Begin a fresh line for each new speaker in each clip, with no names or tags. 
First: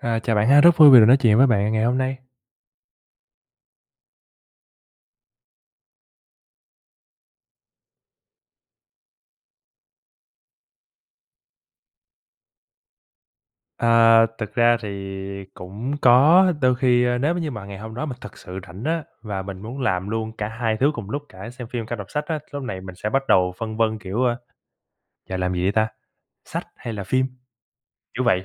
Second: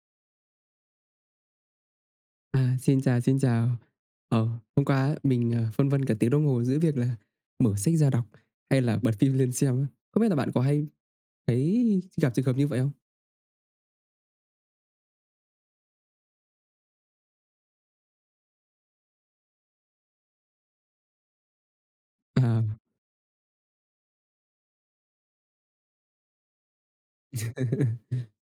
À, chào bạn ha, rất vui vì được nói chuyện với bạn ngày hôm nay.
À, xin chào, xin chào. Ờ, hôm qua á mình, à, phân vân cả tiếng đồng hồ giữa việc là mở sách ra đọc, hay là bật phim lên xem á. Không biết là bạn có hay thấy gặp trường hợp như vậy không?
À, thực ra thì cũng có, đôi khi, a, nếu m như mà ngày hôm đó mình thực sự rảnh á, và mình muốn làm luôn cả hai thứ cùng lúc, cả xem phim cả đọc sách á,
Ờ.
lúc này mình sẽ bắt đầu phân vân, kiểu, ơ, giờ làm gì đây ta? Sách hay là phim? Kiểu vậy.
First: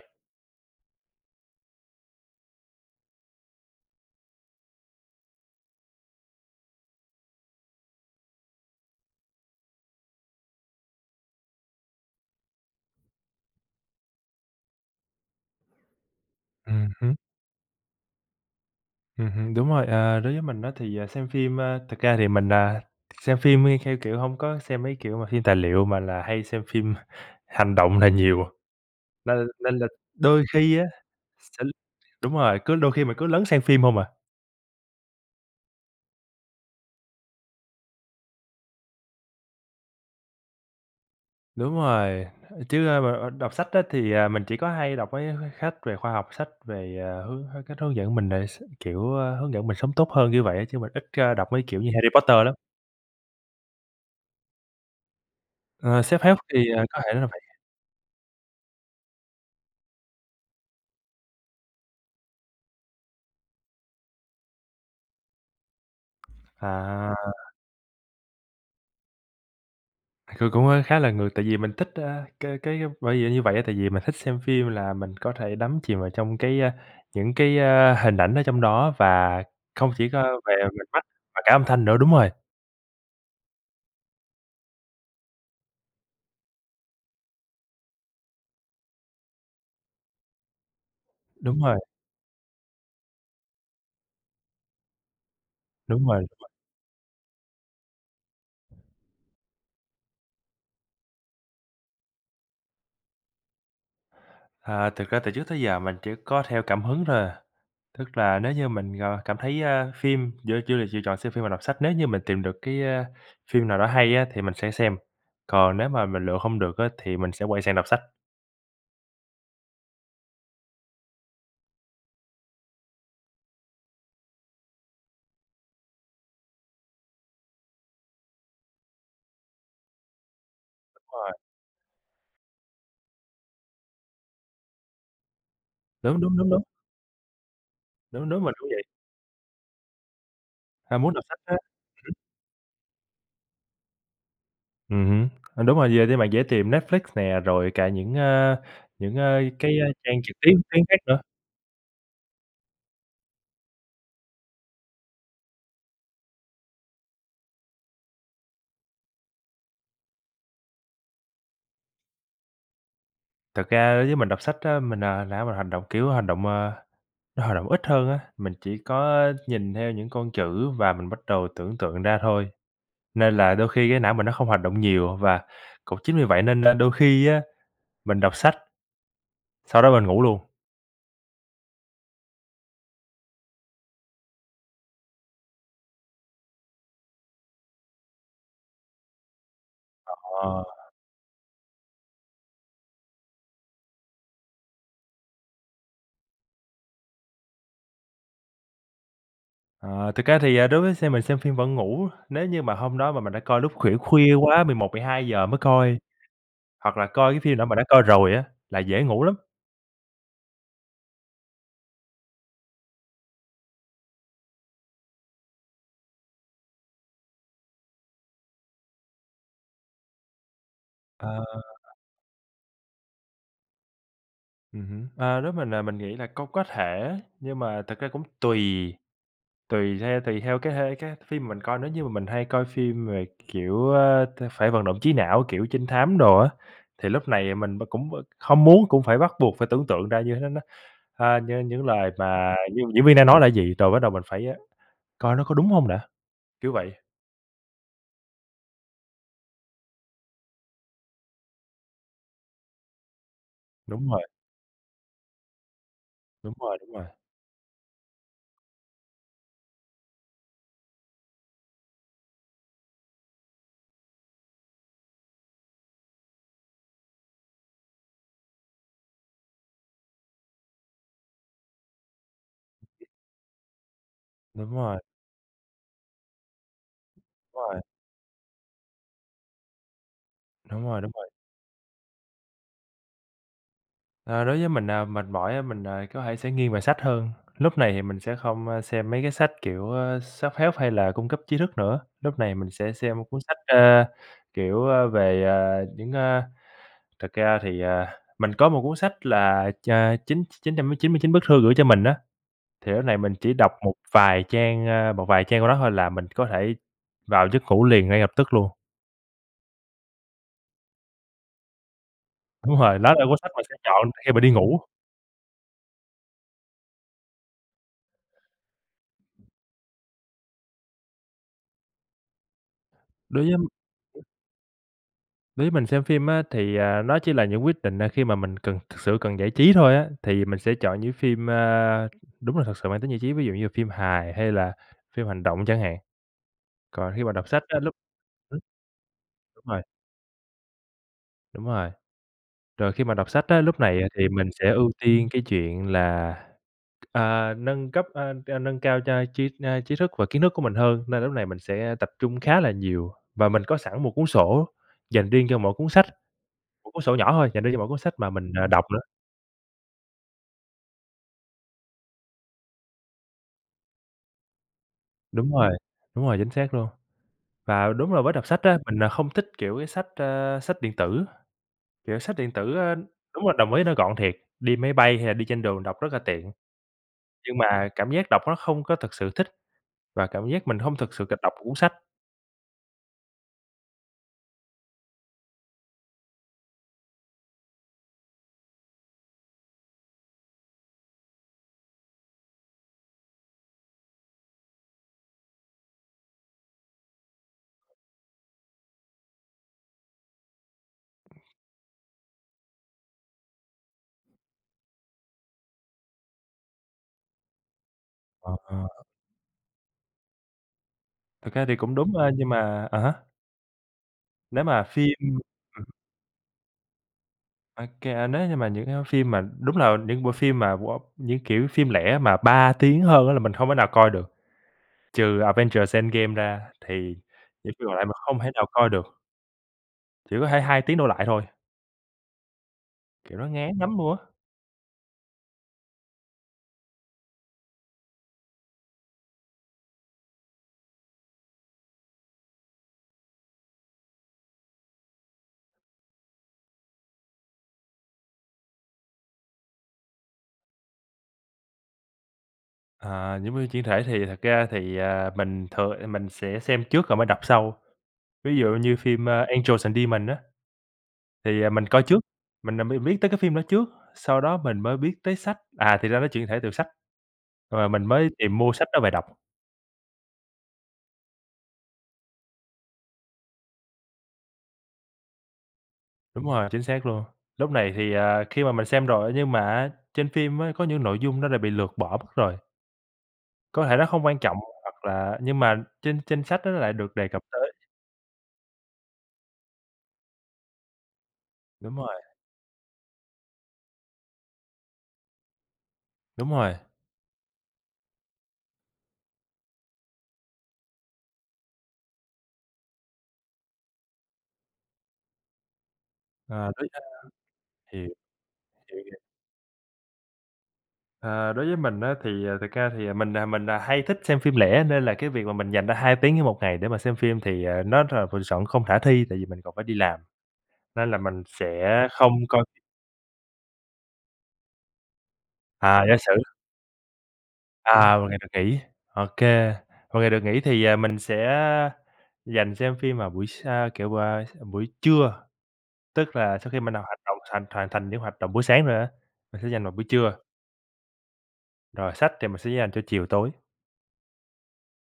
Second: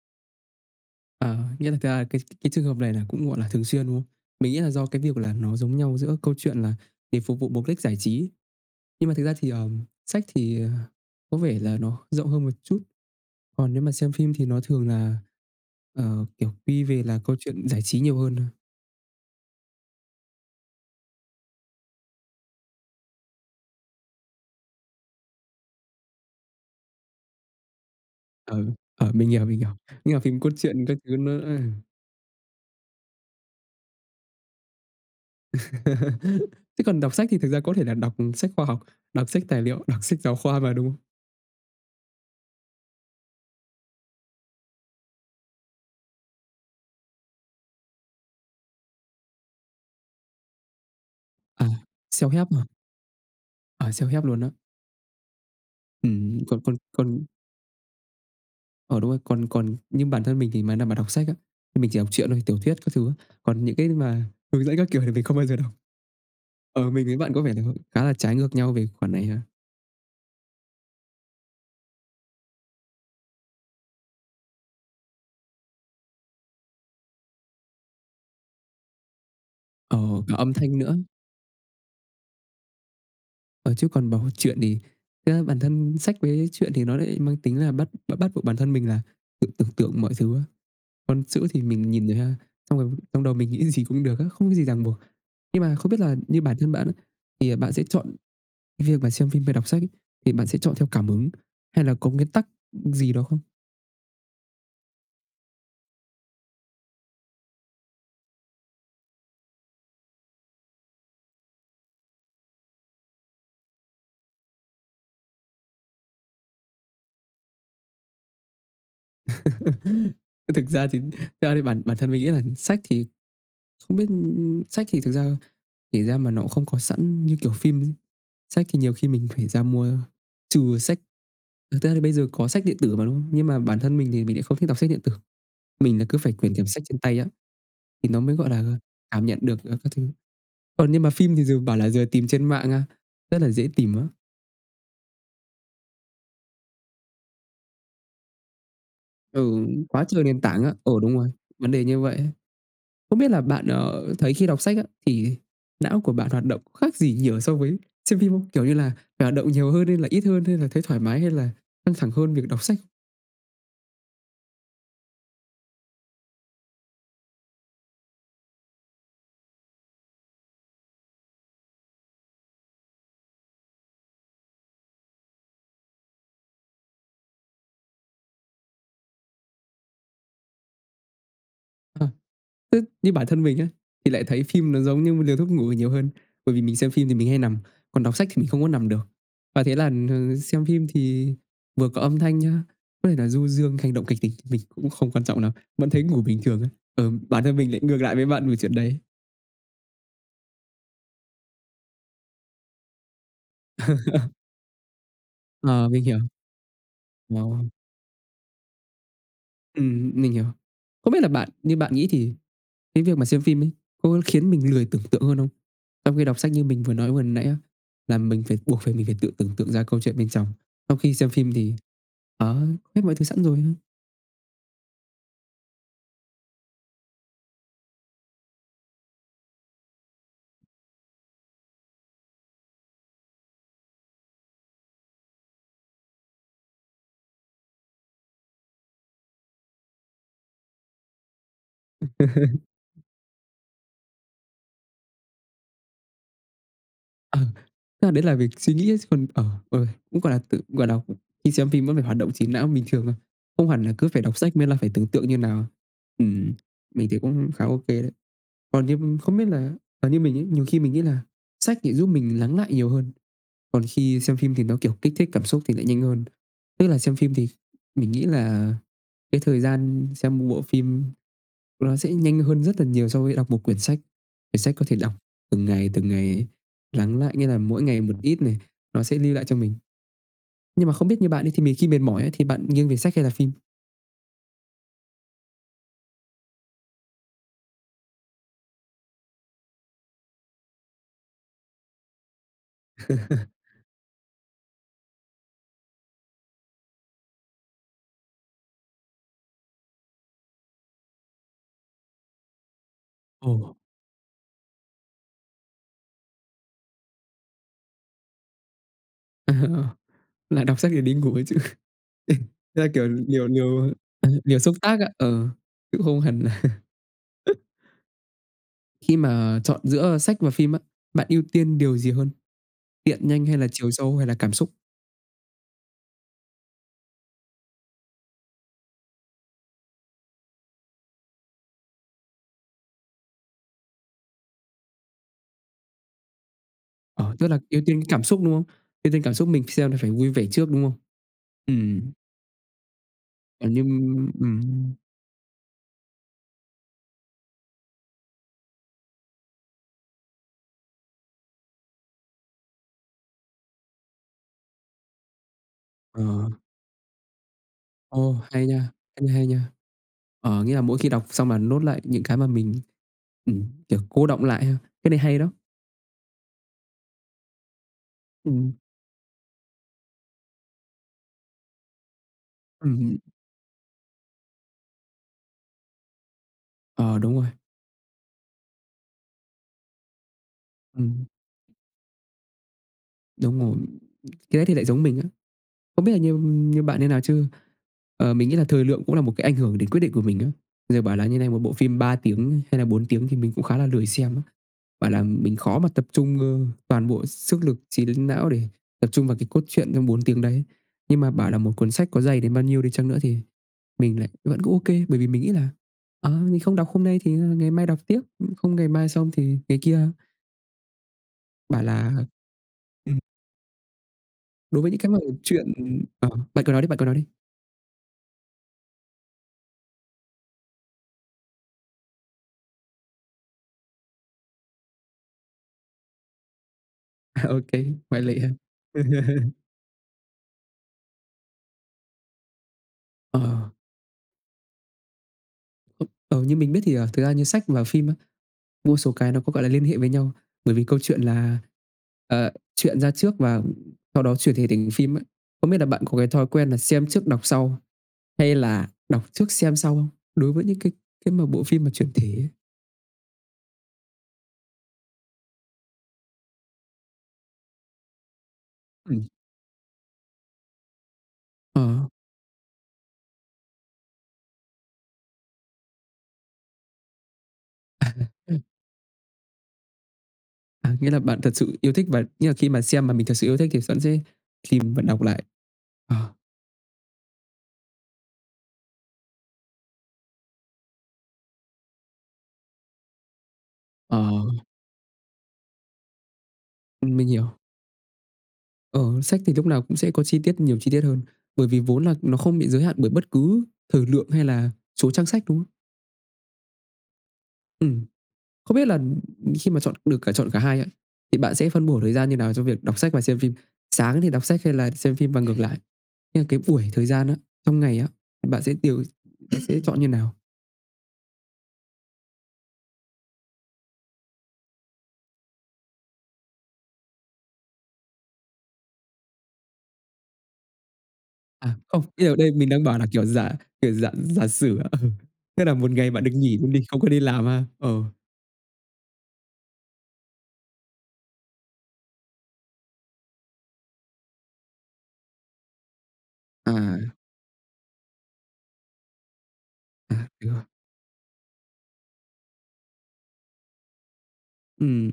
Ờ, nghĩa là thực ra là cái cái trường hợp này là cũng, gọi là, thường xuyên, đúng không? Mình nghĩ là do cái việc là nó giống nhau giữa câu chuyện là để phục vụ mục đích giải trí. Nhưng mà thực ra thì, ờm, sách thì có vẻ là nó rộng hơn một chút. Còn nếu mà xem phim thì nó thường là, ờ, kiểu, quy
Ừm
về
hứm.
là câu chuyện giải trí nhiều hơn thôi.
Ừm hưm, đúng rồi, à, đối với mình á thì, à, xem phim, ơ, thực ra thì mình, à, xem phim đi theo, kiểu, hông có xem mấy, kiểu, mà phim tài liệu mà là hay xem phim hành động là nhiều à,
Ờ, ờ, mình hiểu,
nên
mình hiểu.
nên là
Nhưng mà phim
đôi
cốt
khi
truyện
á,
các thứ nữa ấy.
sẽ đúng rồi, cứ đôi khi mà cứ lấn sang phim hông à.
Thế còn đọc sách thì thực ra có thể là đọc sách khoa học, đọc sách tài liệu, đọc sách giáo khoa mà đúng.
Đúng rồi, ơ, chứ, ơ, ờ, ờ, đọc sách á thì, à, mình chỉ có hay đọc mấy, ơ, mấy khách về khoa học, sách về, à, hướng h cách hướng dẫn mình đề s kiểu, ơ, hướng dẫn mình sống tốt hơn như vậy á, chứ mình ít ra đọc mấy
À,
kiểu như Harry Potter
self-help
lắm.
hả? À, self-help luôn á?
Ờ, self-help,
Ừm,
thì,
còn còn
à, có thể
còn
là vậy.
Ờ, đúng rồi, còn còn như bản thân mình thì mà nào mà đọc sách á, thì mình chỉ đọc truyện thôi, tiểu thuyết các thứ. Còn những cái mà hướng dẫn các kiểu thì mình không bao giờ đọc. Ờ, mình
À.
với bạn có vẻ nh khá là trái ngược nhau về khoản này ha.
C cũng, a, khá là ngược tại vì mình thích, a, cái cái bởi vì như vậy á, tại vì mình thích xem phim là mình có thể đắm chìm vào trong cái, a, những cái, a, hình ảnh ở trong đó, và không
Ờ,
chỉ
cả
có
âm
về, à,
thanh
mình
nữa.
mắt và cả âm thanh nữa, đúng rồi.
Ờ, chứ còn bảo truyện thì ra bản thân sách với truyện thì nó lại mang tính là bắt bắt bắt buộc bản thân mình là tự tưởng tượng mọi thứ á. Còn chữ
Đúng
thì
rồi.
mình nhìn ra, xong rồi trong đầu mình nghĩ gì cũng được á, không có gì ràng buộc. Nhưng mà không biết
Đúng
là
rồi.
như bản thân bạn á, thì bạn sẽ chọn cái việc mà xem phim hay đọc sách ấy, thì bạn sẽ chọn theo cảm hứng hay là có nguyên tắc gì đó không?
À, thực ra từ trước tới giờ mình chỉ có theo cảm hứng thôi à. Tức là nếu như mình, ờ, cảm thấy phim giữa chủ đề chỉ chọn xem phim và đọc sách, nếu như mình tìm được cái, ơ, phim nào đó hay á thì mình sẽ xem. Còn nếu mà mình lựa không được á thì mình sẽ quay sang đọc sách.
Thực ra thì thực ra bản bản thân mình nghĩ á sách thì không biết, ư, ư sách, thì thực ra kể ra mà nó cũng không có sẵn như kiểu phim. Sách thì nhiều khi mình phải ra mua, trừ sách
Đúng rồi.
thực ra thì bây giờ có sách điện tử mà, đúng không? Nhưng mà bản thân mình thì mình lại không thích đọc sách điện tử. Mình là cứ
Đúng,
phải
đúng, đúng,
quyển
đúng.
kiểm sách trên tay á, thì nó
Đúng,
mới,
đúng,
gọi
mình cũng
là,
vậy.
cảm nhận được, ờ, các thứ. Còn
À,
nhưng mà
muốn đọc
phim
sách
thì
á.
giờ bảo là giờ
Hử?
tìm trên mạng, a, rất là dễ tìm á?
Ừm hứ, ừ, đúng rồi, giờ thì bạn dễ tìm Netflix nè, rồi cả những, a, những, a,
Ừ,
cái, a,
quá
trang
trời
trực
nền
tiếp
tảng á,
tuyến
ờ,
khác
đúng
nữa.
rồi, vấn đề như vậy ấy. Không biết là bạn, ờ, thấy khi đọc sách á, thì não của bạn hoạt động khác gì nhiều so với xem phim không? Kiểu như là phải hoạt động nhiều hơn hay là ít hơn, hay là thấy thoải mái, hay là căng thẳng hơn việc đọc sách?
Thật ra đối với mình đọc sách á, mình, à, não mình hành động, kiểu, hành động, à, nó hoạt động ít hơn á. Mình chỉ có nhìn theo những con chữ và mình bắt đầu tưởng tượng ra thôi, nên là đôi khi cái não mình nó không hoạt động nhiều và cũng chính vì vậy nên là đôi khi á, mình đọc sách sau đó mình ngủ luôn.
Ờ. Ư, như bản thân mình á, thì lại thấy phim nó giống như một liều thuốc ngủ nhiều hơn, bởi vì mình xem phim thì mình hay nằm, còn đọc sách thì mình không có nằm được. Và thế là, ừm,
Ờ.
xem phim thì vừa có âm thanh nhá, có thể là du dương, hành động kịch tính mình cũng không quan trọng lắm, vẫn thấy ngủ bình thường á. Ờ, bản thân mình lại ngược lại với bạn về chuyện đấy.
À, thực ra thì, à, đối với xem mình xem phim vẫn ngủ, nếu như mà hôm đó mà mình đã coi lúc khuỷu khuya quá, 11:00-12:00 mới
Ờ,
coi
mình hiểu.
hoặc là coi
Ờ.
cái phim nào mà đã coi rồi á, là dễ ngủ lắm.
Ừm, mình hiểu. Không biết là bạn như bạn nghĩ thì cái việc mà xem phim ấy, có khiến mình lười tưởng tượng hơn không? Trong khi đọc sách như mình vừa nói vừa nãy á, là mình phải buộc phải mình phải tự tưởng tượng ra câu chuyện bên trong, trong khi
Ờ.
xem phim thì, ờ, hết mọi thứ sẵn rồi.
Ừm hứm. Ơ, nếu mình, ờ, mình nghĩ là có có thể, nhưng mà thực ra cũng tùy, tùy theo tùy theo cái hê cái phim mình coi. Nếu như mà mình hay coi phim về, kiểu, ơ, t phải vận động trí não, kiểu, trinh thám đồ á, thì lúc này mình b cũng, ơ, không muốn cũng phải bắt buộc phải tưởng tượng ra như thế nó, a, nh những lời mà d diễn viên đang nói là gì, rồi bắt đầu mình phải, ơ, coi nó có đúng hông đã, kiểu vậy.
Ừ, tức là đấy là việc suy nghĩ á chứ còn, ờ, ừ, cũng, gọi là, tự gọi đọc, khi xem phim vẫn phải hoạt động trí não bình thường thôi, không hẳn là cứ
Đúng
phải
rồi.
đọc sách mới là phải tưởng tượng như nào. Ừm,
Đúng rồi, đúng rồi.
mình thấy cũng khá OK đấy. Còn như, ưm, không biết là, ờ, như mình ấy, nhiều khi mình nghĩ là sách lại giúp mình lắng lại nhiều hơn, còn khi xem phim thì nó, kiểu, kích thích cảm xúc thì lại nhanh hơn. Tức là xem phim thì mình nghĩ là cái thời gian xem bộ phim, ôi, nó sẽ nhanh hơn rất là nhiều so với đọc một quyển sách. Quyển
Đúng
sách có thể
rồi.
đọc từng ngày, từng ngày lắng lại, nghĩa là
Rồi.
mỗi ngày một ít này nó sẽ lưu lại cho mình.
Đúng
Nhưng mà
rồi,
không
đúng
biết như
rồi.
bạn đi thì mình khi mệt mỏi ấy thì bạn nghiêng về sách hay là phim?
Ờ, đối với mình, à, mệt mỏi á mình, à, có thể sẽ nghiêng về sách hơn. Lúc này thì mình sẽ không, a, xem mấy cái sách, kiểu, ơ, self-help hay là cung cấp trí thức nữa, lúc này mình sẽ xem cuốn sách, ơ, kiểu, a, về, à, những, a thực ra thì, à, mình có một cuốn sách là ch chín chín trăm chín mươi chín bức thư gửi cho mình á. Thì lúc này mình chỉ đọc
Ồ.
một vài trang, a, một vài trang của nó thôi là mình có thể vào giấc ngủ liền ngay lập tức luôn.
À, ờ. Là đọc sách để đi ngủ ấy chứ. Ê.
Đúng
Thế là,
rồi,
kiểu,
nó là cuốn
liều
sách mình sẽ
liều,
chọn
ờ,
khi mà đi
liều xúc
ngủ.
tác ạ, ờ, cũng không hẳn là Khi mà chọn giữa, ơ, sách và phim á, bạn ưu tiên điều gì hơn? Tiện, nhanh,
Đối
hay
với
là chiều sâu, hay là cảm xúc?
Đối với mình xem phim á thì, à, nó chỉ là những quyết định, à, khi mà mình cần thực sự cần giải trí thôi á, thì mình sẽ chọn những phim, a, đúng là thực sự mang tính giải trí, ví dụ như là phim hài, hay là phim hành động chẳng hạn. Còn khi mà
Ờ,
đọc
tức là
sách á
ưu
lúc
tiên cảm xúc, đúng không? Ưu tiên cảm xúc mình
Đúng rồi.
xem thì phải vui vẻ trước, đúng không?
Đúng
Ừm,
rồi.
ừm.
Rồi khi mà đọc sách á,
À,
lúc này thì
nhưng
mình sẽ ưu
ừm.
tiên cái chuyện là, à, nâng cấp, a, a, nâng cao cho tri, a, trí thức và kiến thức của mình hơn, nên lúc này mình sẽ tập trung khá là nhiều và mình có sẵn một cuốn sổ dành riêng cho mỗi cuốn sách.
Ờ.
Một cuốn sổ nhỏ thôi, dành riêng cho mỗi cuốn sách mà
Ồ,
mình,
hay
ờ, đọc
nha,
nữa.
cách này hay nha. Ờ, nghĩa là mỗi khi đọc xong bạn note lại những cái mà mình, ừm, kiểu, cô đọng lại ha. Cái này hay
Đúng
đó.
rồi. Đúng rồi, chính xác luôn. Và đúng là với đọc sách
Ừm.
á, mình, ờ, không thích, kiểu, cái sách, ơ, sách điện tử. Kiểu sách điện tử, a,
Ừm hưm.
đúng là đồng ý nó gọn thiệt, đi máy bay hay là đi trên đường đọc rất là tiện,
Ờ, đúng rồi.
nhưng mà cảm giác đọc nó không có thực sự thích và cảm giác mình hông thực sự
Ừm.
cầm đọc một cuốn sách.
Đúng rồi, cái ấy thì lại giống mình á. Không biết là như như bạn như nào chứ, ờ, mình nghĩ là thời lượng cũng là một cái ảnh hưởng đến quyết định của mình đó. Giờ bảo là như này, một bộ phim 3 tiếng hay là 4 tiếng thì mình cũng khá là lười xem á. Bảo là mình khó mà tập trung, ơ, toàn bộ sức lực trí đến não để tập trung vào cái cốt truyện trong 4 tiếng đấy. Nhưng mà bảo là một cuốn sách có dày đến bao nhiêu đi chăng nữa thì mình lại vẫn cứ ô kê, bởi vì mình nghĩ là "Ờ, mình không đọc hôm nay thì ngày mai đọc tiếp, ưm, không ngày
À.
mai xong thì ngày kia."
Thực ra thì
Bảo
cũng
là
đúng thôi, nhưng mà à há.
ừm.
Nếu
Đối
mà
với những
phim
cái mẩu chuyện
ừm.
ờ, bạn cứ nói đi, bạn cứ nói đi.
Ô kê, nếu như mà những cái phim mà đúng là những bộ phim mà, wow, những kiểu phim lẻ mà 3 tiếng hơn á là mình hông thể nào coi được. Trừ Avengers Endgame ra, thì
À, ô
những
kê,
phim còn lại mình
ngoại lệ
hông
ha.
thể nào coi được. Chỉ có thể 2 tiếng đổ lại thôi. Kiểu, nó
Ờ.
ngán nắm nua.
Ờ, như mình biết thì, ờ, thực ra như sách và phim á, một số cái nó có, gọi là, liên hệ với nhau, bởi vì câu chuyện là, ờ, truyện ra trước và sau đó chuyển thể thành phim ấy. Không biết là bạn có cái thói quen là xem trước, đọc sau, hay là đọc trước, xem sau không? Đối với những cái cái mà bộ phim mà chuyển thể ấy.
À, giống như chuyển thể thì thật ra thì, à, mình thường, ơ, mình sẽ xem trước rồi mới đọc sau. Ví dụ như
Ừm.
phim, a, Angels& Demons á, thì, ờ, mình coi
À.
trước, mình nà mới biết tới cái phim đó trước, sau đó mình mới biết tới sách, à, thì ra nó chuyển thể từ sách, rồi, à, mình mới tìm mua sách đó về đọc.
À, nghĩa là bạn thật sự yêu thích và nghĩa là khi mà xem mà mình thật sự yêu thích, thì vẫn sẽ tìm và đọc lại? Ờ.
Đúng rồi, chính xác luôn. Lúc này thì, à, khi mà mình xem rồi, nhưng mà á trên phim á có những nội dung nó đã bị lược bỏ mất rồi. Có thể nó
Ờ.
không quan trọng, hoặc là nhưng mà trên trên sách đó nó lại được
Ừm, mình
đề cập
hiểu.
tới.
Ờ, sách thì lúc nào cũng sẽ có chi tiết nhiều chi tiết hơn, bởi vì
Đúng
vốn là
rồi.
nó không bị giới hạn bởi bất cứ thời lượng hay là số trang sách, đúng không?
Đúng rồi.
Ừm. Không biết là, ừm, ừm, khi mà chọn được cả chọn cả hai á, thì bạn sẽ phân bổ thời gian như nào cho việc đọc sách và xem phim? Sáng thì đọc sách hay là xem phim và ngược lại? Nhưng cái
Ờ, tới,
buổi
ơ
thời gian á, trong ngày
hiều
á, thì bạn sẽ
hiểu,
tiêu
hiểu.
bạn sẽ chọn như nào?
À, đối với mình á thì thực ra thì mình, à, mình, à, hay thích xem phim lẻ, nên là cái việc mà mình dành ra 2 tiếng trên 1 ngày để mà xem phim thì, à, nó rà m chọn không khả thi, tại vì mình còn phải đi làm, nên là mình
À,
sẽ
không, ý
không
ở đây
coi.
mình đang bảo là, kiểu, giả, kiểu, giả giả sử ạ. Ừ. tức là 1
À,
ngày
giả
bạn được
sử.
nghỉ luôn đi, không có đi làm ha. Ờ.
À, 1 ngày được nghỉ, OK. 1 ngày được nghỉ thì, à, mình sẽ dành xem phim vào buổi sa kiểu bà s buổi trưa. Tức là sau khi mình đã
À.
hoạt động thành hoàn thành những hoạt động buổi sáng rồi á, mình sẽ dành vào buổi
À,
trưa.
đúng rồi.
Rồi sách thì mình sẽ dành cho chiều tối.
Ừm,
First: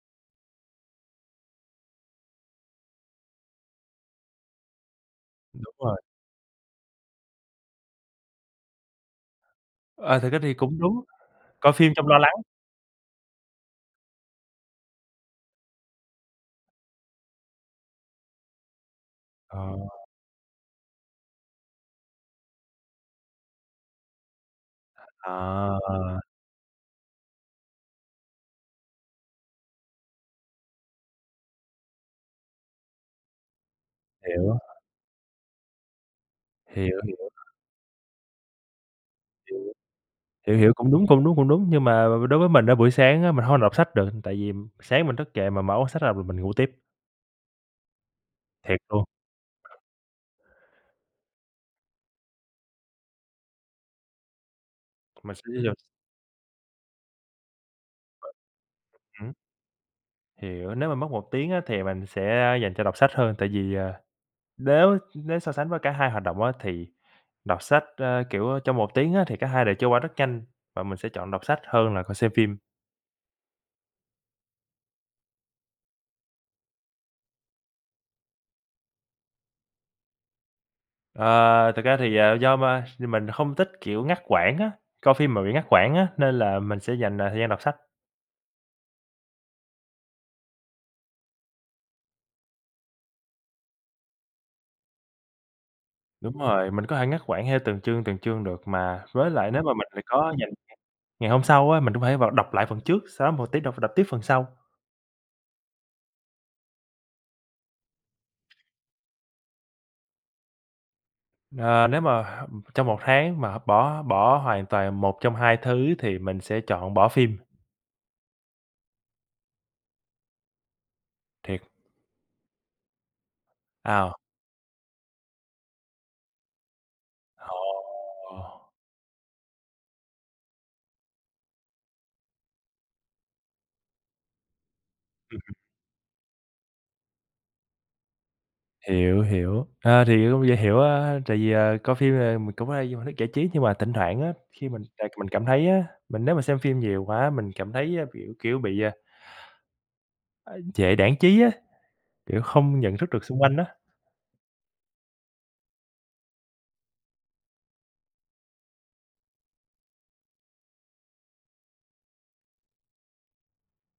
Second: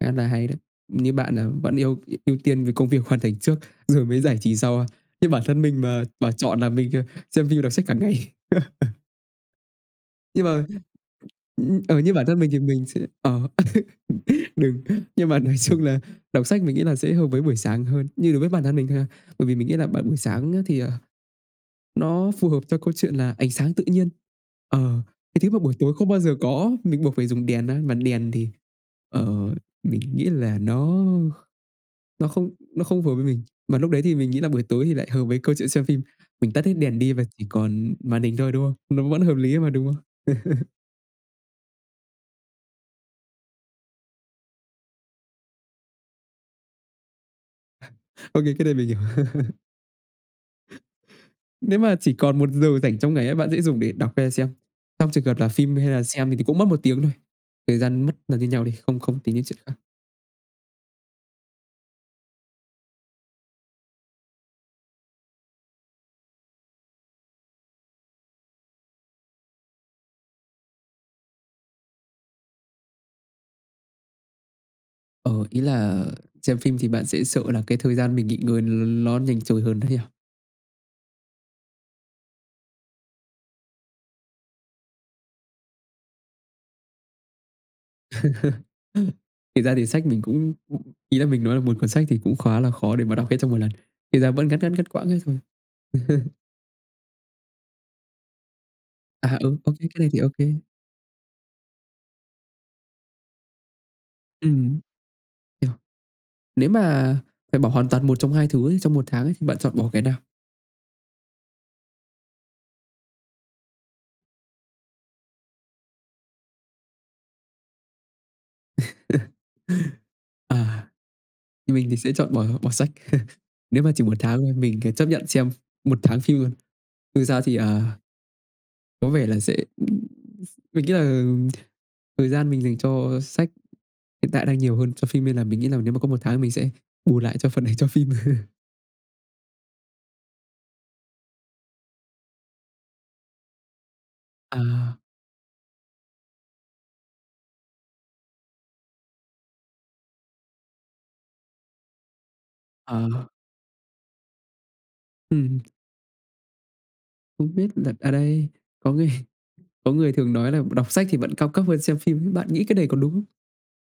khá là hay đấy. Như bạn là vẫn yêu ư ưu tiên về công việc hoàn thành trước, rồi mới giải trí sau. Như bản thân
Đúng
mình
rồi.
mà bảo chọn là mình, ờ, xem phim, đọc sách cả ngày.
Ờ, thực ra
Nhưng
thì
mà,
cũng đúng, coi
ưm,
phim
ờ,
trong
như
lo
bản
lắng.
thân mình thì mình sẽ ờ, đừng, nhưng mà nói chung là đọc sách mình nghĩ là sẽ hợp với buổi sáng hơn, như đối với bản thân mình thôi ha. Bởi vì
Ờ.
mình nghĩ là bạn buổi sáng á thì, ờ, nó phù hợp cho câu chuyện là ánh sáng tự nhiên, ờ, cái thứ mà buổi tối không bao
À.
giờ có á, mình buộc phải dùng đèn á, mà đèn thì, ờ, mình nghĩ là nó kh nó không nó không phù hợp với mình. Mà lúc đấy thì mình nghĩ là
Hiểu.
buổi tối thì lại hợp với câu chuyện xem phim. Mình tắt hết đèn
Hiểu,
đi
hiểu.
và chỉ còn màn hình thôi, đúng không? Nó vẫn hợp lý
Hiểu,
mà, đúng không?
hiểu, hiểu, cũng đúng, cũng đúng, cũng đúng. Nhưng mà, đối với mình á, buổi sáng á mình hông đọc sách được, tại vì sáng mình thức dậy mà mở quyển sách ra m mình ngủ tiếp.
Ô kê, cái này
Thiệt
mình hiểu.
luôn.
Nếu mà chỉ còn 1 giờ rảnh trong ngày á, bạn sẽ dùng để đọc hay là xem? Trong trường
Mình
hợp
sẽ
là
di dời
phim, hay là xem thì thì cũng mất 1 tiếng thôi. Thời gian mất là như nhau đi, không không
Hứm?
tính đến chuyện khác.
Hiểu. Nếu mà mất 1 tiếng á, thì mình sẽ, a, dành cho đọc sách hơn, tại vì, à, nếu nếu so sánh với cả hai hoạt động á, thì đọc sách, a, kiểu, ơ, trong 1 tiếng á thì cả hai đều trôi qua rất nhanh và mình sẽ chọn đọc sách hơn là còn xem phim.
Ờ, ý là, ờ, xem phim thì bạn sẽ sợ là cái thời gian mình nghỉ ngơi nó nhanh trôi hơn đấy à?
Ờ, thực ra thì, à, do ma thì mình không thích, kiểu, ngắt quãng á, coi phim mà bị ngắt quãng á nên là mình sẽ dành, ờ, thời gian đọc sách.
Thiệt ra thì sách mình cũng ừm, ý là mình nói là một cuốn sách thì cũng khá là khó để mà đọc hết trong một lần. Thiệt ra vẫn ngắt, ngắt, ngắt quãng hết thôi.
Đúng rồi, mình có thể ngắt quãng theo từng chương, từng chương được mà, với
À,
lại
ừ,
nếu
ô
mà
kê,
mình
cái
mà
này thì ô
có dành
kê.
ngày hôm sau á mình cũng thể vào đọc lại phần trước, sau đó một tí đọc đọc tiếp phần sau.
Ừm. Nếu mà phải bỏ hoàn toàn một trong hai thứ ấy trong 1 tháng ấy thì bạn chọn bỏ cái nào?
Ờ, nếu mà h trong 1 tháng mà h bỏ bỏ hoàn toàn một trong hai thứ thì mình sẽ chọn bỏ phim.
À,
Thiệt.
thì mình thì sẽ chọn bỏ bỏ sách. Nếu mà chỉ 1
À.
tháng thôi, mình thì chấp nhận xem ph 1 tháng phim luôn. Thực ra thì, à
Ồ!
có vẻ là sẽ, ừm, ph mình nghĩ là, ừm, thời gian mình dành cho sách hiện tại đang nhiều hơn cho phim, nên
Ừm,
là
ừm.
mình nghĩ là nếu mà có 1 tháng mình sẽ bù lại cho phần này cho phim.
Hiểu, hiểu, ờ, thì cũng dễ hiểu á, tại vì, ờ, coi phim, à, mình cũng hay như một hình thức giải trí. Nhưng mà thỉnh thoảng á,
Ờ.
khi mình tại mình cảm thấy á, mình nếu mà xem phim nhiều quá, mình cảm thấy á, kiểu kiểu, bị, à ơi, trễ đãng trí á, kiểu, không nhận thức được
Ờ.
xung quanh á.
Ừm. Không biết là ở đây có người có người thường nói là đọc sách thì vẫn cao cấp hơn xem phim ấy, bạn nghĩ cái này có đúng?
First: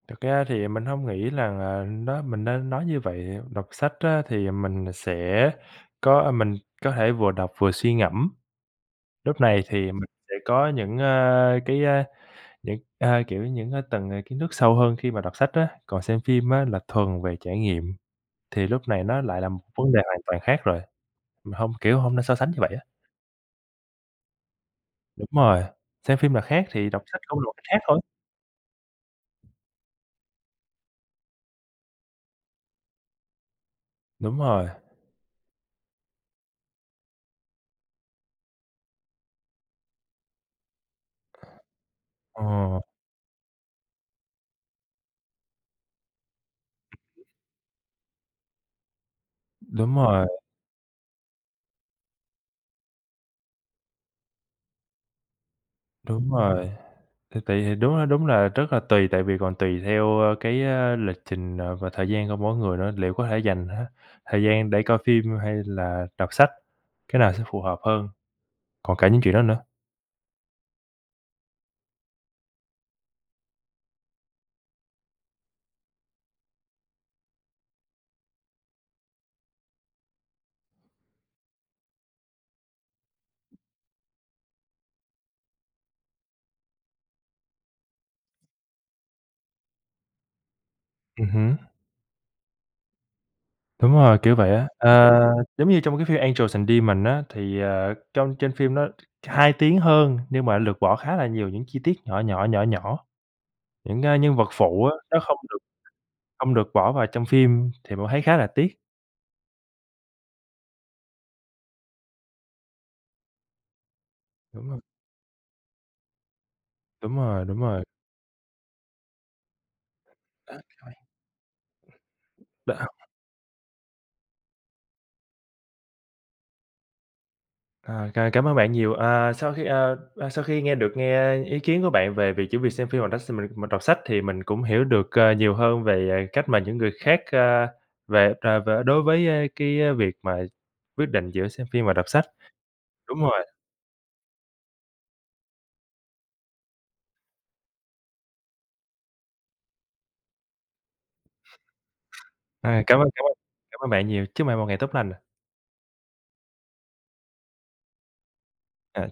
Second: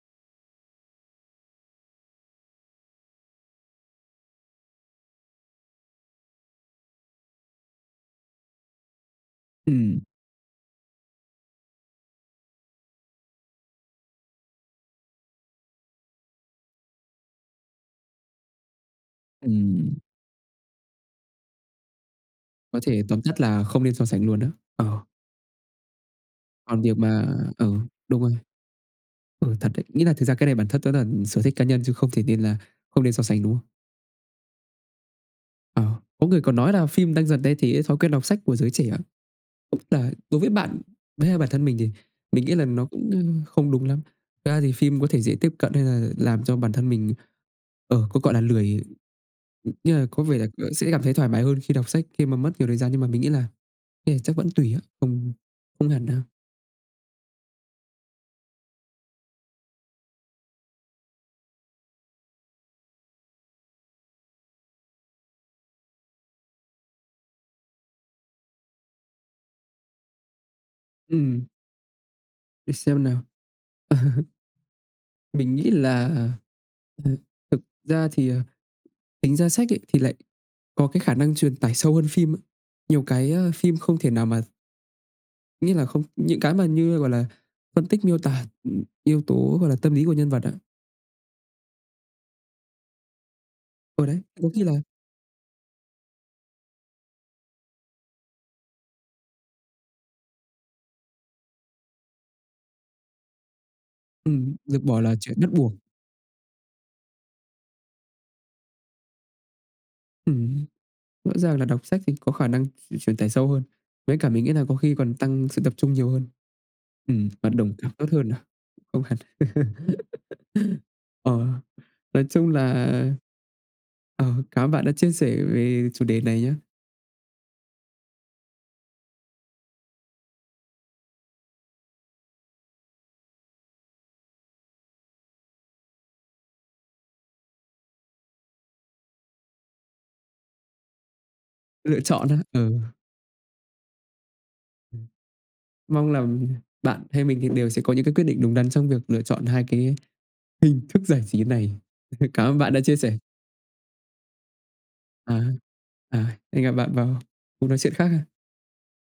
Thật ra thì mình hông nghĩ rằng, à, nó mình nên nói như vậy, đọc sách á thì, à, mình nà sẽ có mình có thể vừa đọc vừa suy ngẫm. Lúc này thì
Ừm.
mình sẽ có những, a, cái, á, những, a, kiểu, những, á, tầng, à, kiến thức sâu hơn khi mà đọc sách á. Còn xem phim á là thuần về trải nghiệm, thì lúc này nó lại là một vấn
Ừm.
đề hoàn toàn khác rồi, mình hông, kiểu, hông nên so sánh như vậy
Có
á.
thể tóm tắt là không nên so sánh luôn á? Ờ.
Đúng rồi, xem phim là khác,
Còn
thì
việc
đọc sách
mà
cũng là một cái
ừ,
khác thôi.
đúng rồi. Ừ, thật đấy, nghĩa là thực ra cái này bản thân tớ là sở thích cá nhân chứ không thể nên là không nên so sánh, đúng không?
Đúng rồi.
Ờ. Có người còn nói là phim đang dần thay thế cho cách đọc sách của giới trẻ là đối với bạn đấy bản thân mình thì mình nghĩ là
Ờ.
nó cũng không đúng lắm. Thực ra thì phim có thể dễ tiếp cận nên là làm cho bản thân mình, ờ, có, gọi là, lười,
Đúng
như là có
rồi.
vẻ là vẫn sẽ cảm thấy thoải mái hơn khi đọc sách khi mà mất nhiều thời gian nhưng mà mình nghĩ là ê, chắc vẫn tùy á, không không hẳn đâu.
Đúng rồi. Thì tùy, thì đúng là đúng là rất là tùy tại vì còn tùy theo, ơ, cái, ơ, lịch trình, ờ, và thời gian của mỗi người nữa, liệu có thể dành, a, thời gian để coi phim hay là đọc sách, cái nào sẽ phù hợp hơn, còn cả những chuyện đó nữa.
Ừm. Để xem nào. Mình nghĩ là, ừ, thực ra thì, ờ, tính ra sách ấy thì lại có cái khả năng truyền tải sâu hơn phim ấy, nhiều cái, ờ, phim không thể nào mà Nghĩa là không những cái mà như, gọi là, phân tích miêu tả, ừm, yếu tố, gọi là, tâm lý của nhân vật á.
Ừm hứm. Đúng
Ờ,
rồi.
đấy.
Kiểu,
Có
vậy
khi
á.
là
Ờ, giống như trong cái phim Angels& Demons á thì, ờ, trong trên phim nó 2 tiếng hơn nhưng mà lược bỏ khá là nhiều những chi tiết nhỏ nhỏ, nhỏ nhỏ. Những, a, nhân vật
Ừm. Lược
phụ á,
bỏ là
nó không
chuyện bắt
được
buộc.
hông được bỏ vào trong phim thì bạn thấy khá là tiếc.
Ừm. Rõ ràng là đọc sách thì có khả năng tr truyền tải sâu hơn, với cả mình nghĩ là
Đúng
có
rồi.
khi còn tăng sự tập trung nhiều hơn.
Đúng
Ừm,
rồi,
hoạt
đúng
động
rồi!
càng tốt hơn à? Không hẳn. Ờ, nói chung là,
Đỡ hông?
ờ, cảm ơn bạn đã chia sẻ về chủ đề này nhá.
Ờ. C cảm ơn bạn nhiều. Ờ, Sau khi, ờ, ờ, sau khi nghe được nghe ý kiến của bạn về việc chỉ việc xem phim rồi đó s mình mình đọc sách, thì mình cũng hiểu được, ờ, nhiều hơn về cách mà những người khác, a, về, à, về đối với, ơ, cái việc mà quyết định giữa xem phim và
Lựa
đọc sách.
chọn á? Ừ.
Đúng rồi.
Mong là bạn hay mình thì đều sẽ có những cái quyết định đúng đắn trong việc lựa chọn hai cái hình thức giải trí này. Cảm ơn bạn đã
À.
chia
Cảm ơn,
sẻ.
cảm ơn, cảm ơn bạn nhiều, chúc bạn một ngày tốt lành.
À, à. Hẹn gặp bạn vào cuộc nói chuyện khác ha.
À, chào